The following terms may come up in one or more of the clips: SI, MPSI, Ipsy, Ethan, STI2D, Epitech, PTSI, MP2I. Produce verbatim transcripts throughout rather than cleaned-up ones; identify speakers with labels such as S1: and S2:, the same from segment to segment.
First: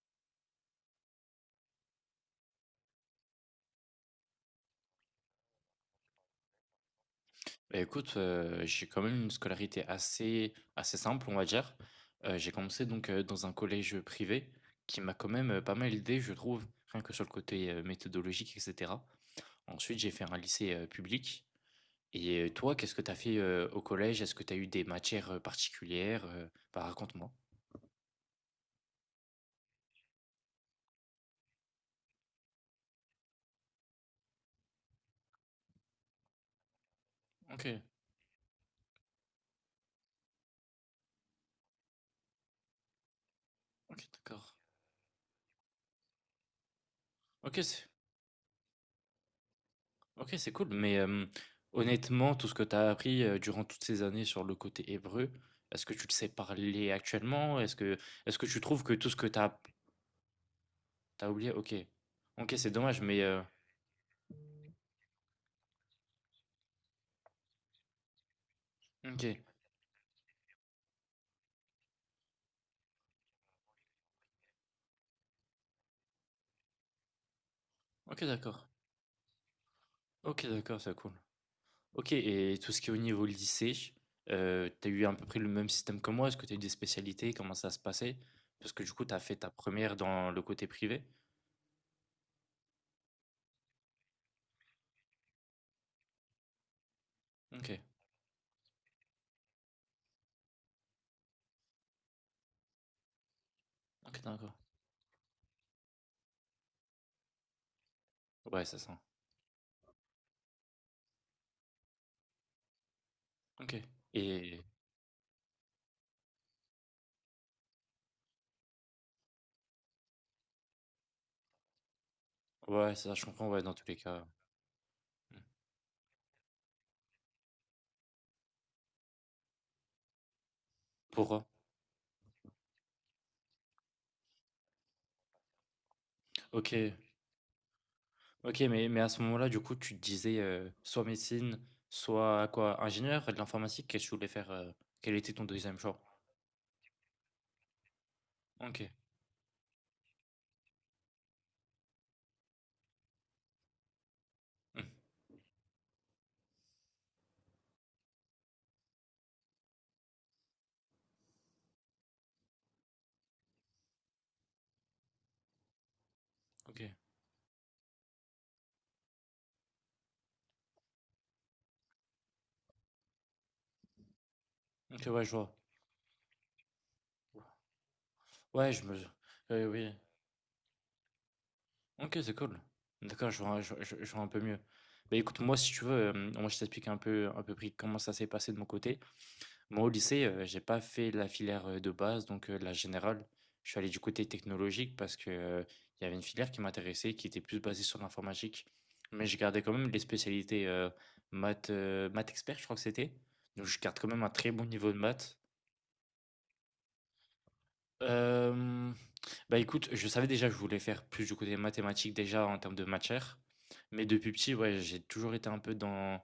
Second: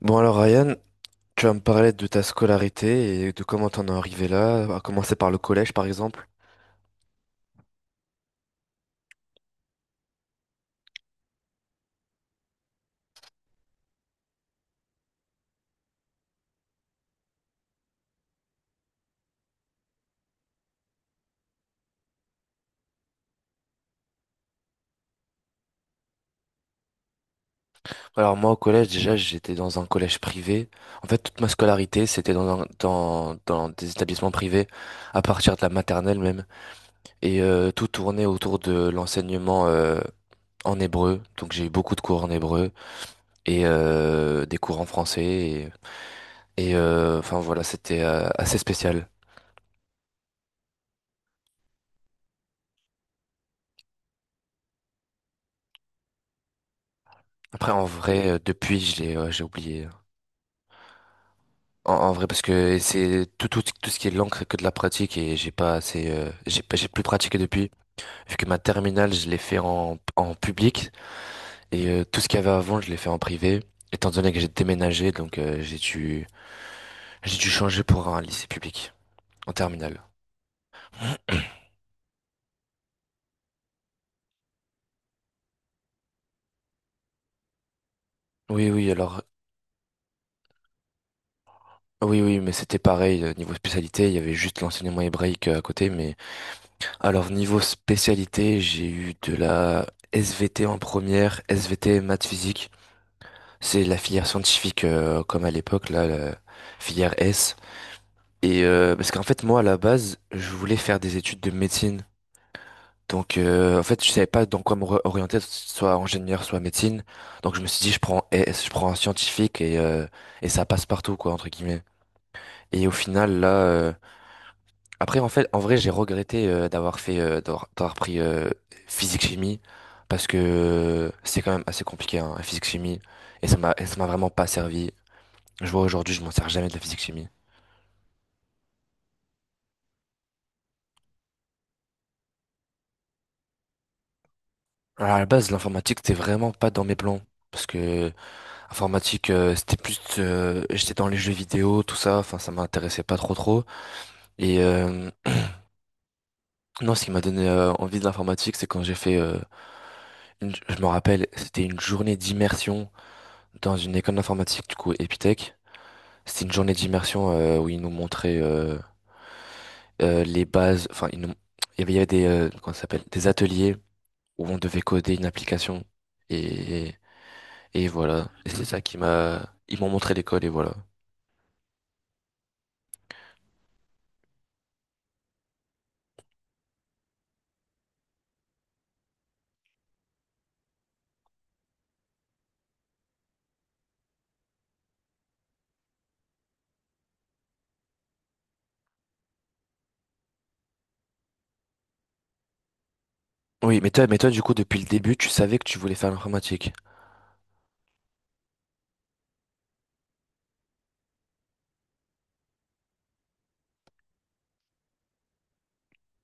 S1: Bon alors Ryan, tu vas me parler de ta scolarité et de comment t'en es arrivé là, à commencer par le collège par exemple.
S2: Bah, écoute, heu, j'ai quand même une scolarité assez assez simple, on va dire. Heu, j'ai commencé donc, heu, dans un collège privé qui m'a quand même, heu, pas mal aidé, je trouve, rien que sur le côté, heu, méthodologique et cetera. Ensuite, j'ai fait un lycée, heu, public et heu, toi, qu'est-ce que tu as fait, heu, au collège? Est-ce que tu as eu des matières, heu, particulières, heu? Bah, raconte-moi.
S1: Alors moi au collège déjà j'étais dans un collège privé. En fait toute ma scolarité c'était dans, un- dans, dans des établissements privés à partir de la maternelle même. Et euh,
S2: OK.
S1: tout tournait autour de l'enseignement euh, en hébreu. Donc j'ai eu beaucoup de cours en hébreu. Et
S2: OK,
S1: euh,
S2: d'accord.
S1: des cours en français. Et, et, euh, enfin voilà,
S2: OK, c'est
S1: c'était euh, assez spécial.
S2: OK, c'est cool, mais hem, honnêtement, tout ce que tu as appris, heu, durant toutes ces années sur le côté hébreu, est-ce que tu le sais parler actuellement?
S1: Après,
S2: Est-ce
S1: en
S2: que
S1: vrai, euh,
S2: est-ce que tu
S1: depuis,
S2: trouves que
S1: je
S2: tout
S1: l'ai,
S2: ce que
S1: euh,
S2: tu
S1: j'ai
S2: as
S1: oublié.
S2: oublié. OK.
S1: En, en vrai, parce
S2: OK, c'est
S1: que
S2: dommage, mais
S1: c'est
S2: heu,
S1: tout, tout, tout ce qui est l'encre que de la pratique et j'ai pas assez, euh, j'ai pas- j'ai plus pratiqué depuis. Vu que ma terminale, je l'ai
S2: OK.
S1: fait en, en public et euh, tout ce qu'il y avait avant, je l'ai fait en privé. Étant donné que j'ai déménagé, donc euh, j'ai dû, j'ai dû changer pour un
S2: OK,
S1: lycée
S2: d'accord.
S1: public en terminale.
S2: OK, d'accord, c'est cool. OK et tout ce qui est au niveau lycée, heu, tu as eu à peu près le même système que moi? Est-ce que tu as eu des spécialités? Comment ça se passait?
S1: Oui,
S2: Parce que
S1: oui,
S2: du coup, tu as
S1: alors,
S2: fait ta première dans le côté privé?
S1: oui, oui, mais c'était pareil, euh, niveau spécialité, il y avait juste l'enseignement hébraïque euh, à côté, mais alors niveau
S2: OK.
S1: spécialité, j'ai eu de la S V T en première, S V T maths physique. C'est la
S2: OK,
S1: filière
S2: d'accord.
S1: scientifique euh, comme à l'époque là, la filière S. Et
S2: Ouais, c'est
S1: euh,
S2: ça.
S1: parce qu'en fait moi à la base, je voulais faire des études de médecine. Donc euh, en
S2: OK
S1: fait, je savais pas
S2: et
S1: dans quoi me re- orienter, soit ingénieur, soit médecine. Donc je me suis dit je prends S, je prends un scientifique et euh, et ça passe partout quoi entre guillemets. Et au
S2: ouais, ça, je
S1: final là,
S2: comprends, ouais, dans tous
S1: euh,
S2: les cas.
S1: après, en fait, en vrai, j'ai regretté euh, d'avoir fait, euh, d'avoir d'avoir pris euh, physique-chimie parce que euh,
S2: Pour
S1: c'est
S2: eux.
S1: quand même assez compliqué, hein, la physique-chimie, et ça m'a, et ça m'a vraiment pas servi. Je vois aujourd'hui, je m'en sers jamais de la
S2: OK.
S1: physique-chimie.
S2: OK, mais mais à ce moment-là, du coup, tu te disais, heu, soit médecine, soit quoi? Ingénieur de l'informatique? Qu'est-ce que tu voulais faire, heu?
S1: Alors,
S2: Quel
S1: à la
S2: était ton
S1: base,
S2: deuxième
S1: l'informatique,
S2: choix?
S1: c'était vraiment pas dans mes plans parce que
S2: OK.
S1: informatique, euh, c'était plus, euh, j'étais dans les jeux vidéo, tout ça, enfin, ça m'intéressait pas trop trop. Et
S2: Mmh.
S1: euh, non, ce qui m'a donné euh, envie de l'informatique, c'est quand j'ai fait, euh, une- je me rappelle, c'était une journée d'immersion dans une école d'informatique, du coup, Epitech. C'était une journée
S2: OK.
S1: d'immersion euh, où ils nous montraient euh, euh, les bases. Enfin, ils nous- il y avait, il y avait des, euh, comment ça s'appelle, des ateliers où on devait
S2: OK,
S1: coder
S2: ouais,
S1: une
S2: je vois.
S1: application. Et, et voilà. Et c'est
S2: Ouais,
S1: ça
S2: je me
S1: qui m'a.
S2: oui,
S1: Ils m'ont
S2: oui.
S1: montré l'école et voilà.
S2: OK, c'est cool. D'accord, je vois je je je vois un peu mieux. Bah, écoute, moi, si tu veux, hem, moi, je t'explique un peu un peu pri comment ça s'est passé de mon côté. Moi, au lycée, heu, j'ai pas fait la filière, heu, de base, donc heu, la générale. Je suis allé du côté technologique parce que, heu, il y avait une filière qui m'intéressait, qui était plus basée sur l'informatique. Mais je gardais quand même les spécialités, heu, maths, heu, maths expert, je crois que c'était. Donc je
S1: Oui, mais
S2: garde
S1: toi,
S2: quand
S1: mais
S2: même un
S1: toi, du
S2: très
S1: coup,
S2: bon
S1: depuis le
S2: niveau de
S1: début, tu
S2: maths.
S1: savais que tu voulais faire l'informatique.
S2: Hem, Bah, écoute, je savais déjà que je voulais faire plus du côté mathématique déjà en termes de matière. Mais depuis petit, ouais, j'ai toujours été un peu dans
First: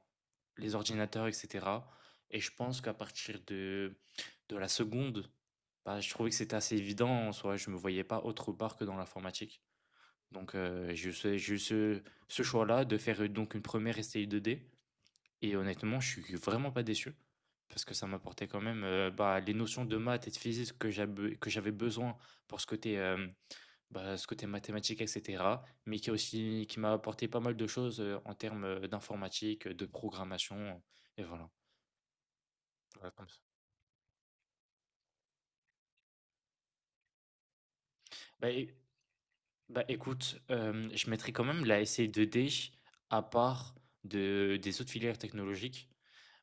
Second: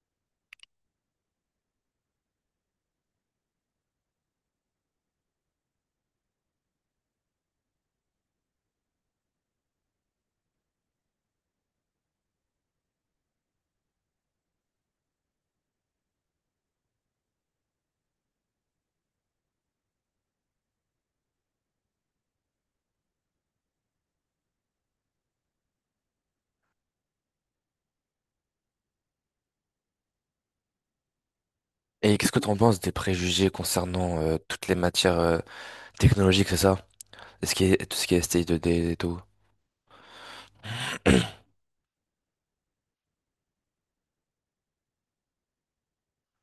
S2: les ordinateurs, et cetera. Et je pense qu'à partir de, de la seconde, bah, je trouvais que c'était assez évident en soi. Je me voyais pas autre part que dans l'informatique. Donc, euh, j'ai eu ce, j'ai eu ce, ce choix-là de faire euh, donc une première S T I deux D. Et honnêtement, je suis vraiment pas déçu parce que ça m'apportait quand même euh, bah, les notions de maths et de physique que j'avais que j'avais besoin pour ce côté, euh, bah, ce côté mathématique, et cetera. Mais qui a aussi qui m'a apporté pas mal de choses euh, en termes euh, d'informatique, euh, de programmation, euh, et voilà.
S1: Et qu'est-ce que tu en penses des
S2: Voilà, comme ça.
S1: préjugés concernant euh, toutes les matières euh, technologiques, c'est ça? Ce qui est, tout ce qui est
S2: Bah, é-
S1: S T I deux D et tout.
S2: Bah, écoute, euh, je mettrai quand même la S C deux D à part de, des autres filières technologiques.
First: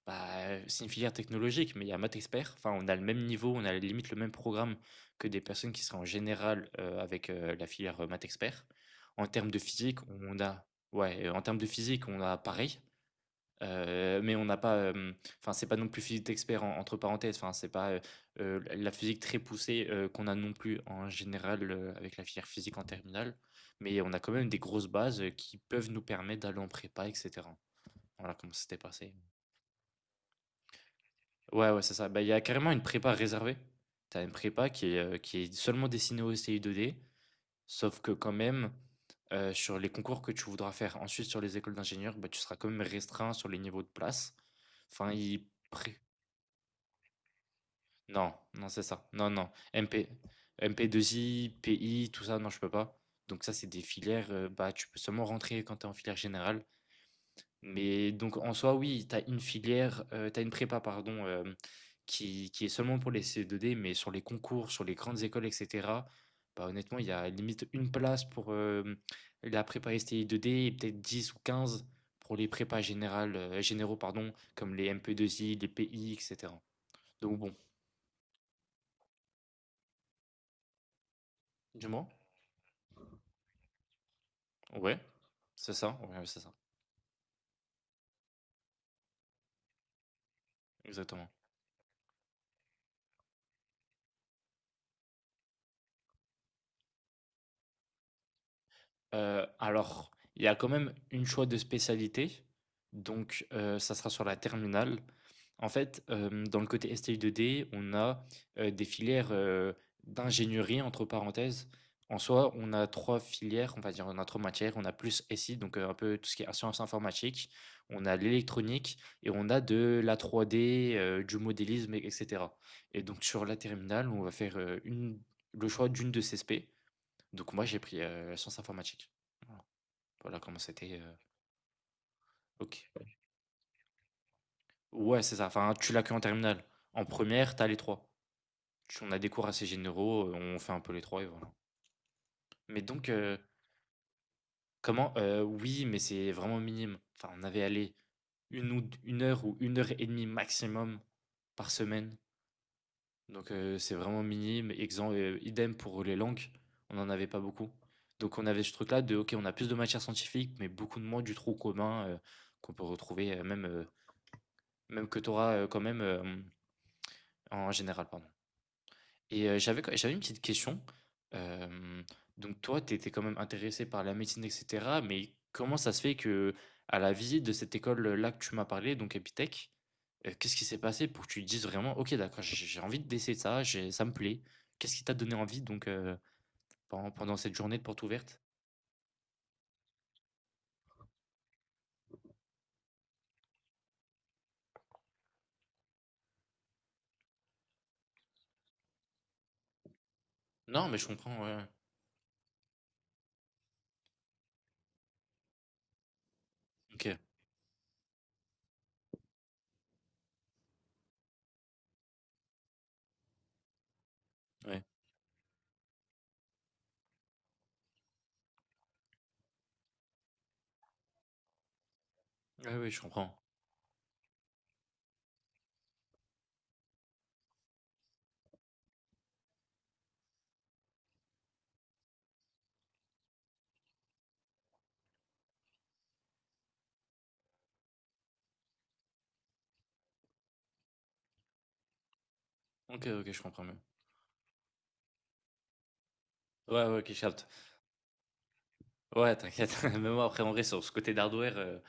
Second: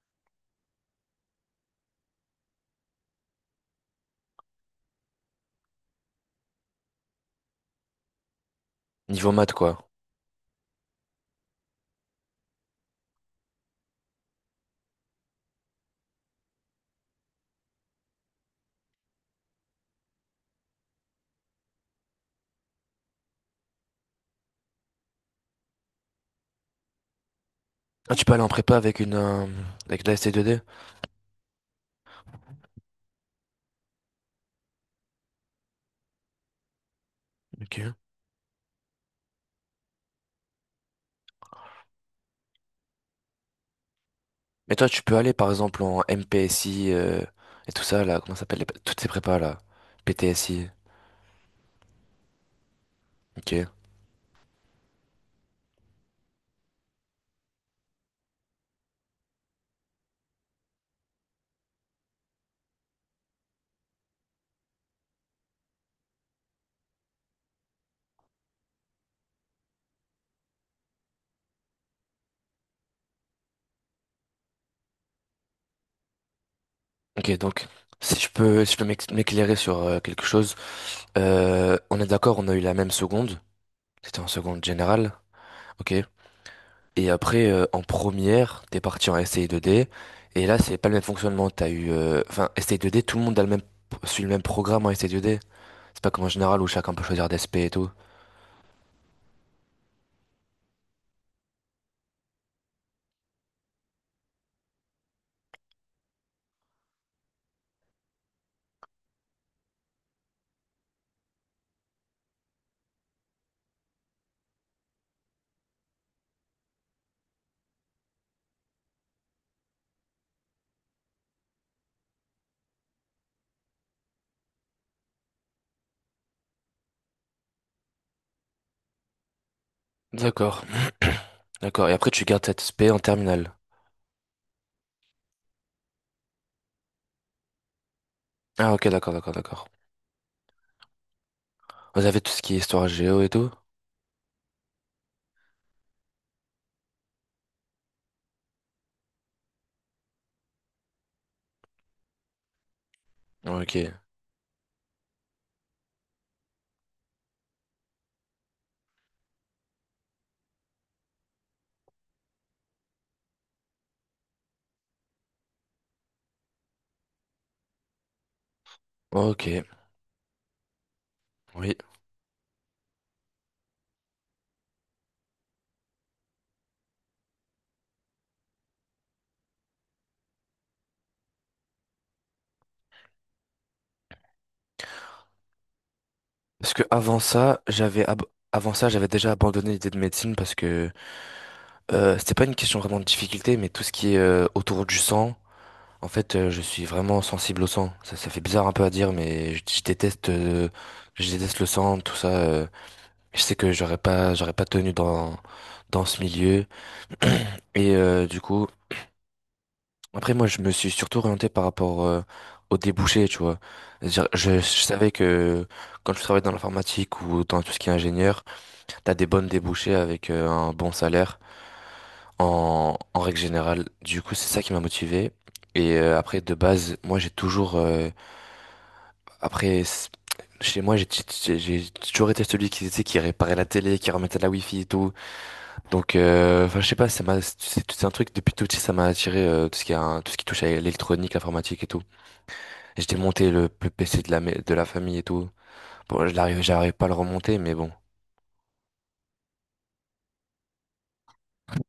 S2: Bah, c'est une filière technologique, mais il y a maths expert. Enfin, on a le même niveau, on a limite le même programme que des personnes qui seraient en général euh, avec euh, la filière euh, maths expert. En
S1: Niveau maths,
S2: termes de
S1: quoi.
S2: physique, on a, ouais, euh, En termes de physique, on a pareil, euh, mais on n'a pas, euh, enfin, c'est pas non plus physique expert en- entre parenthèses. Enfin, c'est pas euh, euh, la physique très poussée euh, qu'on a non plus en général euh, avec la filière physique en terminale. Mais on a quand même des grosses bases euh, qui peuvent nous permettre d'aller en prépa, et cetera.
S1: Ah, tu peux
S2: Voilà
S1: aller en
S2: comment ça
S1: prépa
S2: s'était
S1: avec
S2: passé.
S1: une, euh, avec de la S T I deux D?
S2: Ouais, ouais, c'est ça. Bah, il y a carrément une prépa réservée. Tu as une prépa qui est, euh, qui est seulement destinée au S T I deux D,
S1: Ok.
S2: sauf que quand même, euh, sur les concours que tu voudras faire ensuite sur les écoles d'ingénieurs, bah, tu seras quand même restreint sur les niveaux de place.
S1: Mais toi, tu
S2: Enfin,
S1: peux aller
S2: il...
S1: par exemple
S2: pré-
S1: en M P S I euh, et tout ça là,
S2: Non,
S1: comment ça s'appelle les-
S2: non,
S1: pa-
S2: c'est
S1: toutes ces
S2: ça. Non,
S1: prépas
S2: non.
S1: là,
S2: M P...
S1: P T S I.
S2: M P deux I, P I, tout ça, non, je peux pas. Donc
S1: Ok.
S2: ça, c'est des filières, euh, bah, tu peux seulement rentrer quand tu es en filière générale. Mais donc en soi, oui, tu as une filière, heu, tu as une prépa pardon, hem, qui qui est seulement pour les C E deux D, mais sur les concours, sur les grandes écoles et cetera, bah, honnêtement, il y a limite une place pour, hem, la prépa S T I deux D et peut-être dix ou quinze pour les prépas générales, heu, généraux pardon, comme les M P deux I, les P I et cetera.
S1: Ok,
S2: Donc bon,
S1: donc si je peux, si je peux m'ex- m'éclairer sur euh, quelque chose, euh, on est
S2: dis-moi?
S1: d'accord, on a eu la même seconde. C'était en seconde
S2: Ouais,
S1: générale,
S2: c'est
S1: ok.
S2: ça, ouais, ouais, c'est ça,
S1: Et après euh, en première, t'es parti en S T I deux D et là c'est pas le même
S2: exactement.
S1: fonctionnement. T'as eu, euh, enfin S T I deux D, tout le monde a le même suit le même programme en S T I deux D. C'est pas comme en général où chacun peut choisir des S P et tout.
S2: Heu, alors, il y a quand même une choix de spécialité, donc heu, ça sera sur la terminale. En fait, hem, dans le côté S T I deux D, on a, heu, des filières, heu, d'ingénierie entre parenthèses. En soi, on a trois filières, on va dire, on a trois matières. On a plus S I, donc heu, un peu tout ce qui est sciences informatiques, on a l'électronique et on a de la trois D, heu, du modélisme et et et donc sur la terminale, on va faire, heu, une le choix d'une de ces spé, donc moi, j'ai pris euh, sciences informatiques. Voilà. Voilà comment
S1: D'accord,
S2: c'était. Euh,
S1: d'accord. Et après tu gardes cette S P en
S2: ok.
S1: terminale.
S2: Ouais, c'est ça. Enfin, tu l'as que en terminale. En première, t'as les trois.
S1: Ah ok,
S2: Tu, on
S1: d'accord,
S2: a des
S1: d'accord,
S2: cours assez
S1: d'accord.
S2: généraux, euh, on fait un peu les trois et voilà.
S1: Vous avez tout ce qui est
S2: Mais
S1: histoire
S2: donc,
S1: géo et
S2: euh,
S1: tout?
S2: comment euh, oui, mais c'est vraiment minime. Enfin, on avait allé une, ou, une heure ou une heure et demie maximum par semaine. Donc
S1: Ok,
S2: euh, c'est vraiment minime. Exemple, idem pour les langues, on n'en avait pas beaucoup. Donc on avait ce truc-là de, ok, on a plus de matières scientifiques, mais beaucoup de moins du trou commun euh, qu'on peut retrouver euh, même euh, Même que tu auras, quand même, hem, en général, pardon. Et
S1: ok,
S2: heu, j'avais j'avais une petite question.
S1: oui.
S2: Hem, donc toi, tu étais quand même intéressé par la médecine et cetera, mais comment ça se fait que à la visite de cette école-là que tu m'as parlé, donc Epitech, heu, qu'est-ce qui s'est passé pour que tu te dises vraiment: «OK, d'accord, j'ai j'ai envie d'essayer ça, j'ai ça me plaît»? Qu'est-ce qui t'a donné envie donc, heu,
S1: Parce que
S2: pendant
S1: avant
S2: pendant cette
S1: ça,
S2: journée de porte
S1: j'avais ab-
S2: ouverte?
S1: avant ça, j'avais déjà abandonné l'idée de médecine parce que euh, c'était pas une question vraiment de difficulté, mais tout ce qui est euh, autour du sang, en fait, euh, je suis vraiment sensible au sang. Ça, ça fait bizarre un peu à dire, mais je, je déteste, euh,
S2: Non, mais je
S1: je
S2: comprends, ouais,
S1: déteste
S2: ouais.
S1: le sang, tout ça. euh. Je sais que j'aurais pas, j'aurais pas tenu dans dans ce milieu
S2: OK,
S1: et euh, du coup. Après, moi, je me suis surtout orienté par rapport euh, aux débouchés, tu vois. C'est-à-dire, Je, je
S2: ouais.
S1: savais que quand tu travailles dans l'informatique ou dans tout ce qui est ingénieur, t'as des bonnes débouchés avec euh, un bon salaire
S2: Ouais, ouais,
S1: en,
S2: je
S1: en
S2: comprends.
S1: règle générale. Du coup, c'est ça qui m'a motivé. Et euh, après, de base, moi, j'ai toujours. Euh, après, c- chez moi, j'ai j'ai- j'ai toujours été celui qui, tu sais, qui réparait la télé, qui remettait la wifi et tout. Donc, euh, enfin, je sais pas, ça m'a, c'est c'est un truc depuis tout petit, ça m'a attiré euh, tout ce qui a, tout ce qui touche à l'électronique, l'informatique et tout. Et J'ai
S2: OK, OK, je
S1: démonté
S2: comprends
S1: le,
S2: mieux.
S1: le P C de la, ma- de la famille et tout. Bon, je l'arrive,
S2: Ouais,
S1: j'arrive
S2: ouais,
S1: pas à
S2: OK,
S1: le
S2: je capte.
S1: remonter, mais bon.
S2: Ouais, t'inquiète. Même moi, après, en vrai, sur ce côté d'hardware, heu,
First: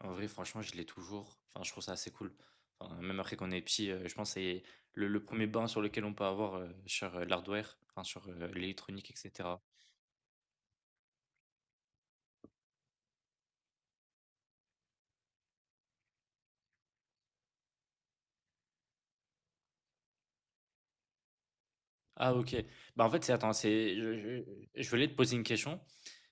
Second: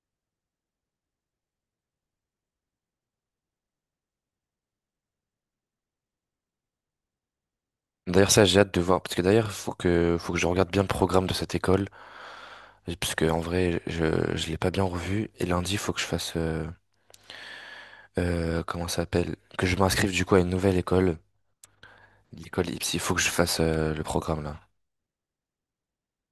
S2: en vrai, franchement, je l'ai toujours. Enfin, je trouve ça assez cool. Enfin, même après qu'on est petit, heu, je pense que c'est le le premier bain sur lequel on peut avoir, heu, sur, heu, l'hardware, enfin sur,
S1: D'ailleurs,
S2: heu,
S1: ça, j'ai hâte de voir,
S2: l'électronique
S1: parce
S2: et
S1: que d'ailleurs,
S2: cetera.
S1: faut que, faut que je regarde bien le programme de cette école, parce que en vrai, je, je l'ai pas bien revu. Et lundi, faut que je fasse, euh, euh, comment ça s'appelle, que je m'inscrive du coup à une nouvelle école,
S2: Ah OK.
S1: l'école Ipsy.
S2: Bah, en
S1: Faut que
S2: fait,
S1: je
S2: c'est attends,
S1: fasse euh,
S2: c'est
S1: le
S2: je
S1: programme
S2: je
S1: là.
S2: je voulais te poser une question.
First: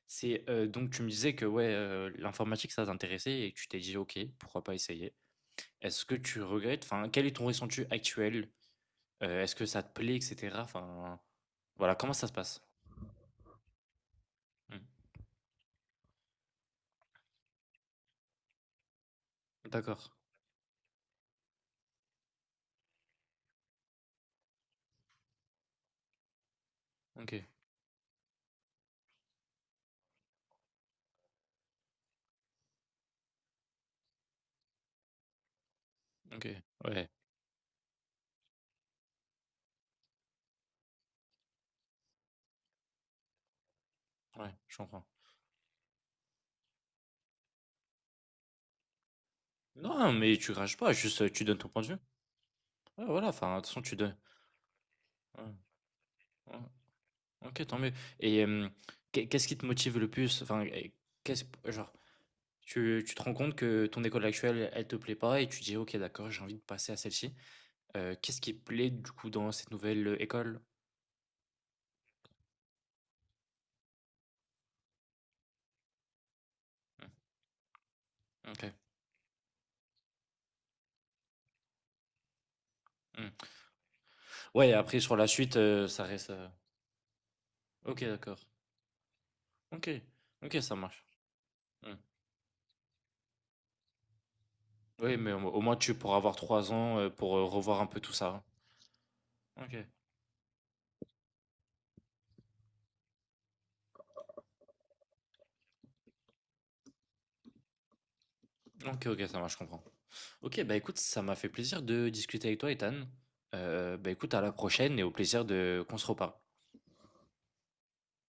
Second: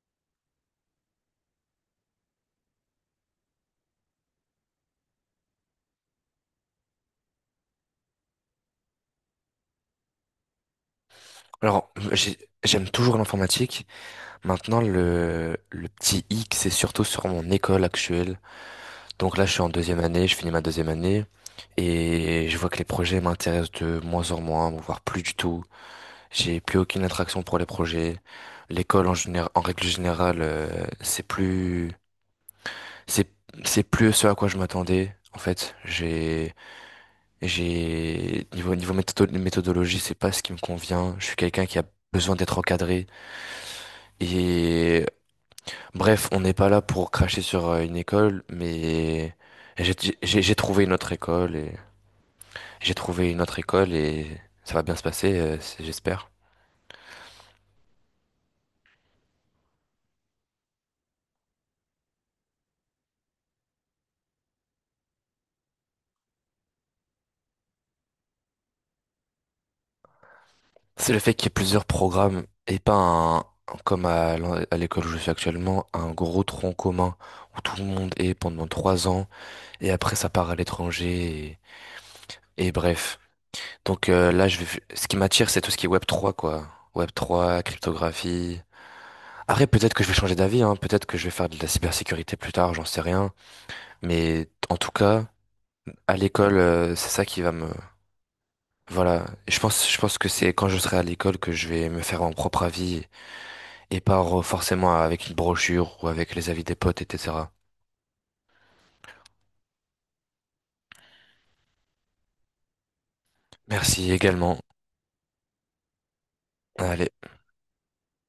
S2: C'est, heu, donc tu me disais que, ouais, heu, l'informatique, ça t'intéressait et que tu t'es dit: «OK, pourquoi pas essayer?» Est-ce que tu regrettes? Enfin, quel est ton ressenti actuel? Heu, est-ce que ça te plaît et cetera? Enfin,
S1: Alors,
S2: voilà, comment ça se
S1: j'ai-
S2: passe?
S1: j'aime toujours l'informatique. Maintenant,
S2: Mmh.
S1: le, le petit hic, c'est surtout sur mon école actuelle. Donc là, je suis en deuxième
S2: D'accord.
S1: année, je finis ma deuxième année. Et je vois que les projets m'intéressent de moins en moins, voire plus du tout. J'ai plus aucune attraction
S2: OK,
S1: pour les projets. L'école, en général, en règle générale, euh, c'est plus, c'est, c'est plus ce à quoi je m'attendais. En fait, j'ai,
S2: OK, ouais,
S1: j'ai, niveau, niveau méthodo- méthodologie, c'est pas ce qui me convient. Je suis quelqu'un qui a besoin d'être encadré.
S2: ouais, je comprends.
S1: Et bref, on n'est pas là pour cracher sur euh, une école, mais j'ai
S2: Non, mais
S1: j'ai-
S2: tu
S1: j'ai
S2: rages
S1: trouvé une
S2: pas,
S1: autre
S2: juste, heu, tu
S1: école
S2: donnes ton
S1: et
S2: point de vue.
S1: j'ai
S2: Ouais, voilà,
S1: trouvé une
S2: enfin,
S1: autre
S2: de toute façon,
S1: école
S2: tu donnes.
S1: et ça va bien se passer,
S2: Ouais,
S1: euh, c'est- j'espère.
S2: ouais. OK, tant mieux et hem, qu'est qu'est-ce qui te motive le plus? Enfin et qu'est-ce genre, tu tu te rends compte que ton école actuelle, elle te plaît pas et tu dis: «OK, d'accord, j'ai envie de passer à celle-ci». Heu, qu'est-ce qui te plaît, du coup, dans cette nouvelle, heu, école?
S1: C'est le fait qu'il y ait plusieurs programmes et pas un, comme à l'en- à l'école où je suis actuellement, un gros tronc commun où tout le monde est pendant
S2: OK,
S1: trois ans et après ça part à l'étranger et, et bref.
S2: mmh.
S1: Donc euh, là, je vais,
S2: Ouais et
S1: f-
S2: après
S1: ce qui
S2: sur la
S1: m'attire,
S2: suite,
S1: c'est tout ce qui
S2: heu,
S1: est Web
S2: ça reste,
S1: trois,
S2: heu
S1: quoi. Web trois,
S2: OK, d'accord.
S1: cryptographie. Après,
S2: OK,
S1: peut-être que je vais changer
S2: OK,
S1: d'avis, hein.
S2: ça marche.
S1: Peut-être que je vais faire de la
S2: Mmh.
S1: cybersécurité plus tard, j'en sais rien. Mais en tout
S2: Oui,
S1: cas,
S2: mais au au moins tu
S1: à
S2: pourras avoir
S1: l'école,
S2: trois
S1: euh,
S2: ans,
S1: c'est
S2: heu,
S1: ça
S2: pour,
S1: qui
S2: heu,
S1: va me.
S2: revoir un peu tout ça, hein.
S1: Voilà, je
S2: OK.
S1: pense, je pense que c'est quand je serai à l'école que je vais me faire mon propre avis et pas re- forcément avec une brochure ou avec les avis des potes, et cetera.
S2: OK, OK, ça marche, je comprends. OK, bah, écoute, ça m'a fait plaisir de discuter avec toi, Ethan. Euh, bah,
S1: Merci
S2: écoute, à la
S1: également.
S2: prochaine et au plaisir de qu'on se reparle.
S1: Allez.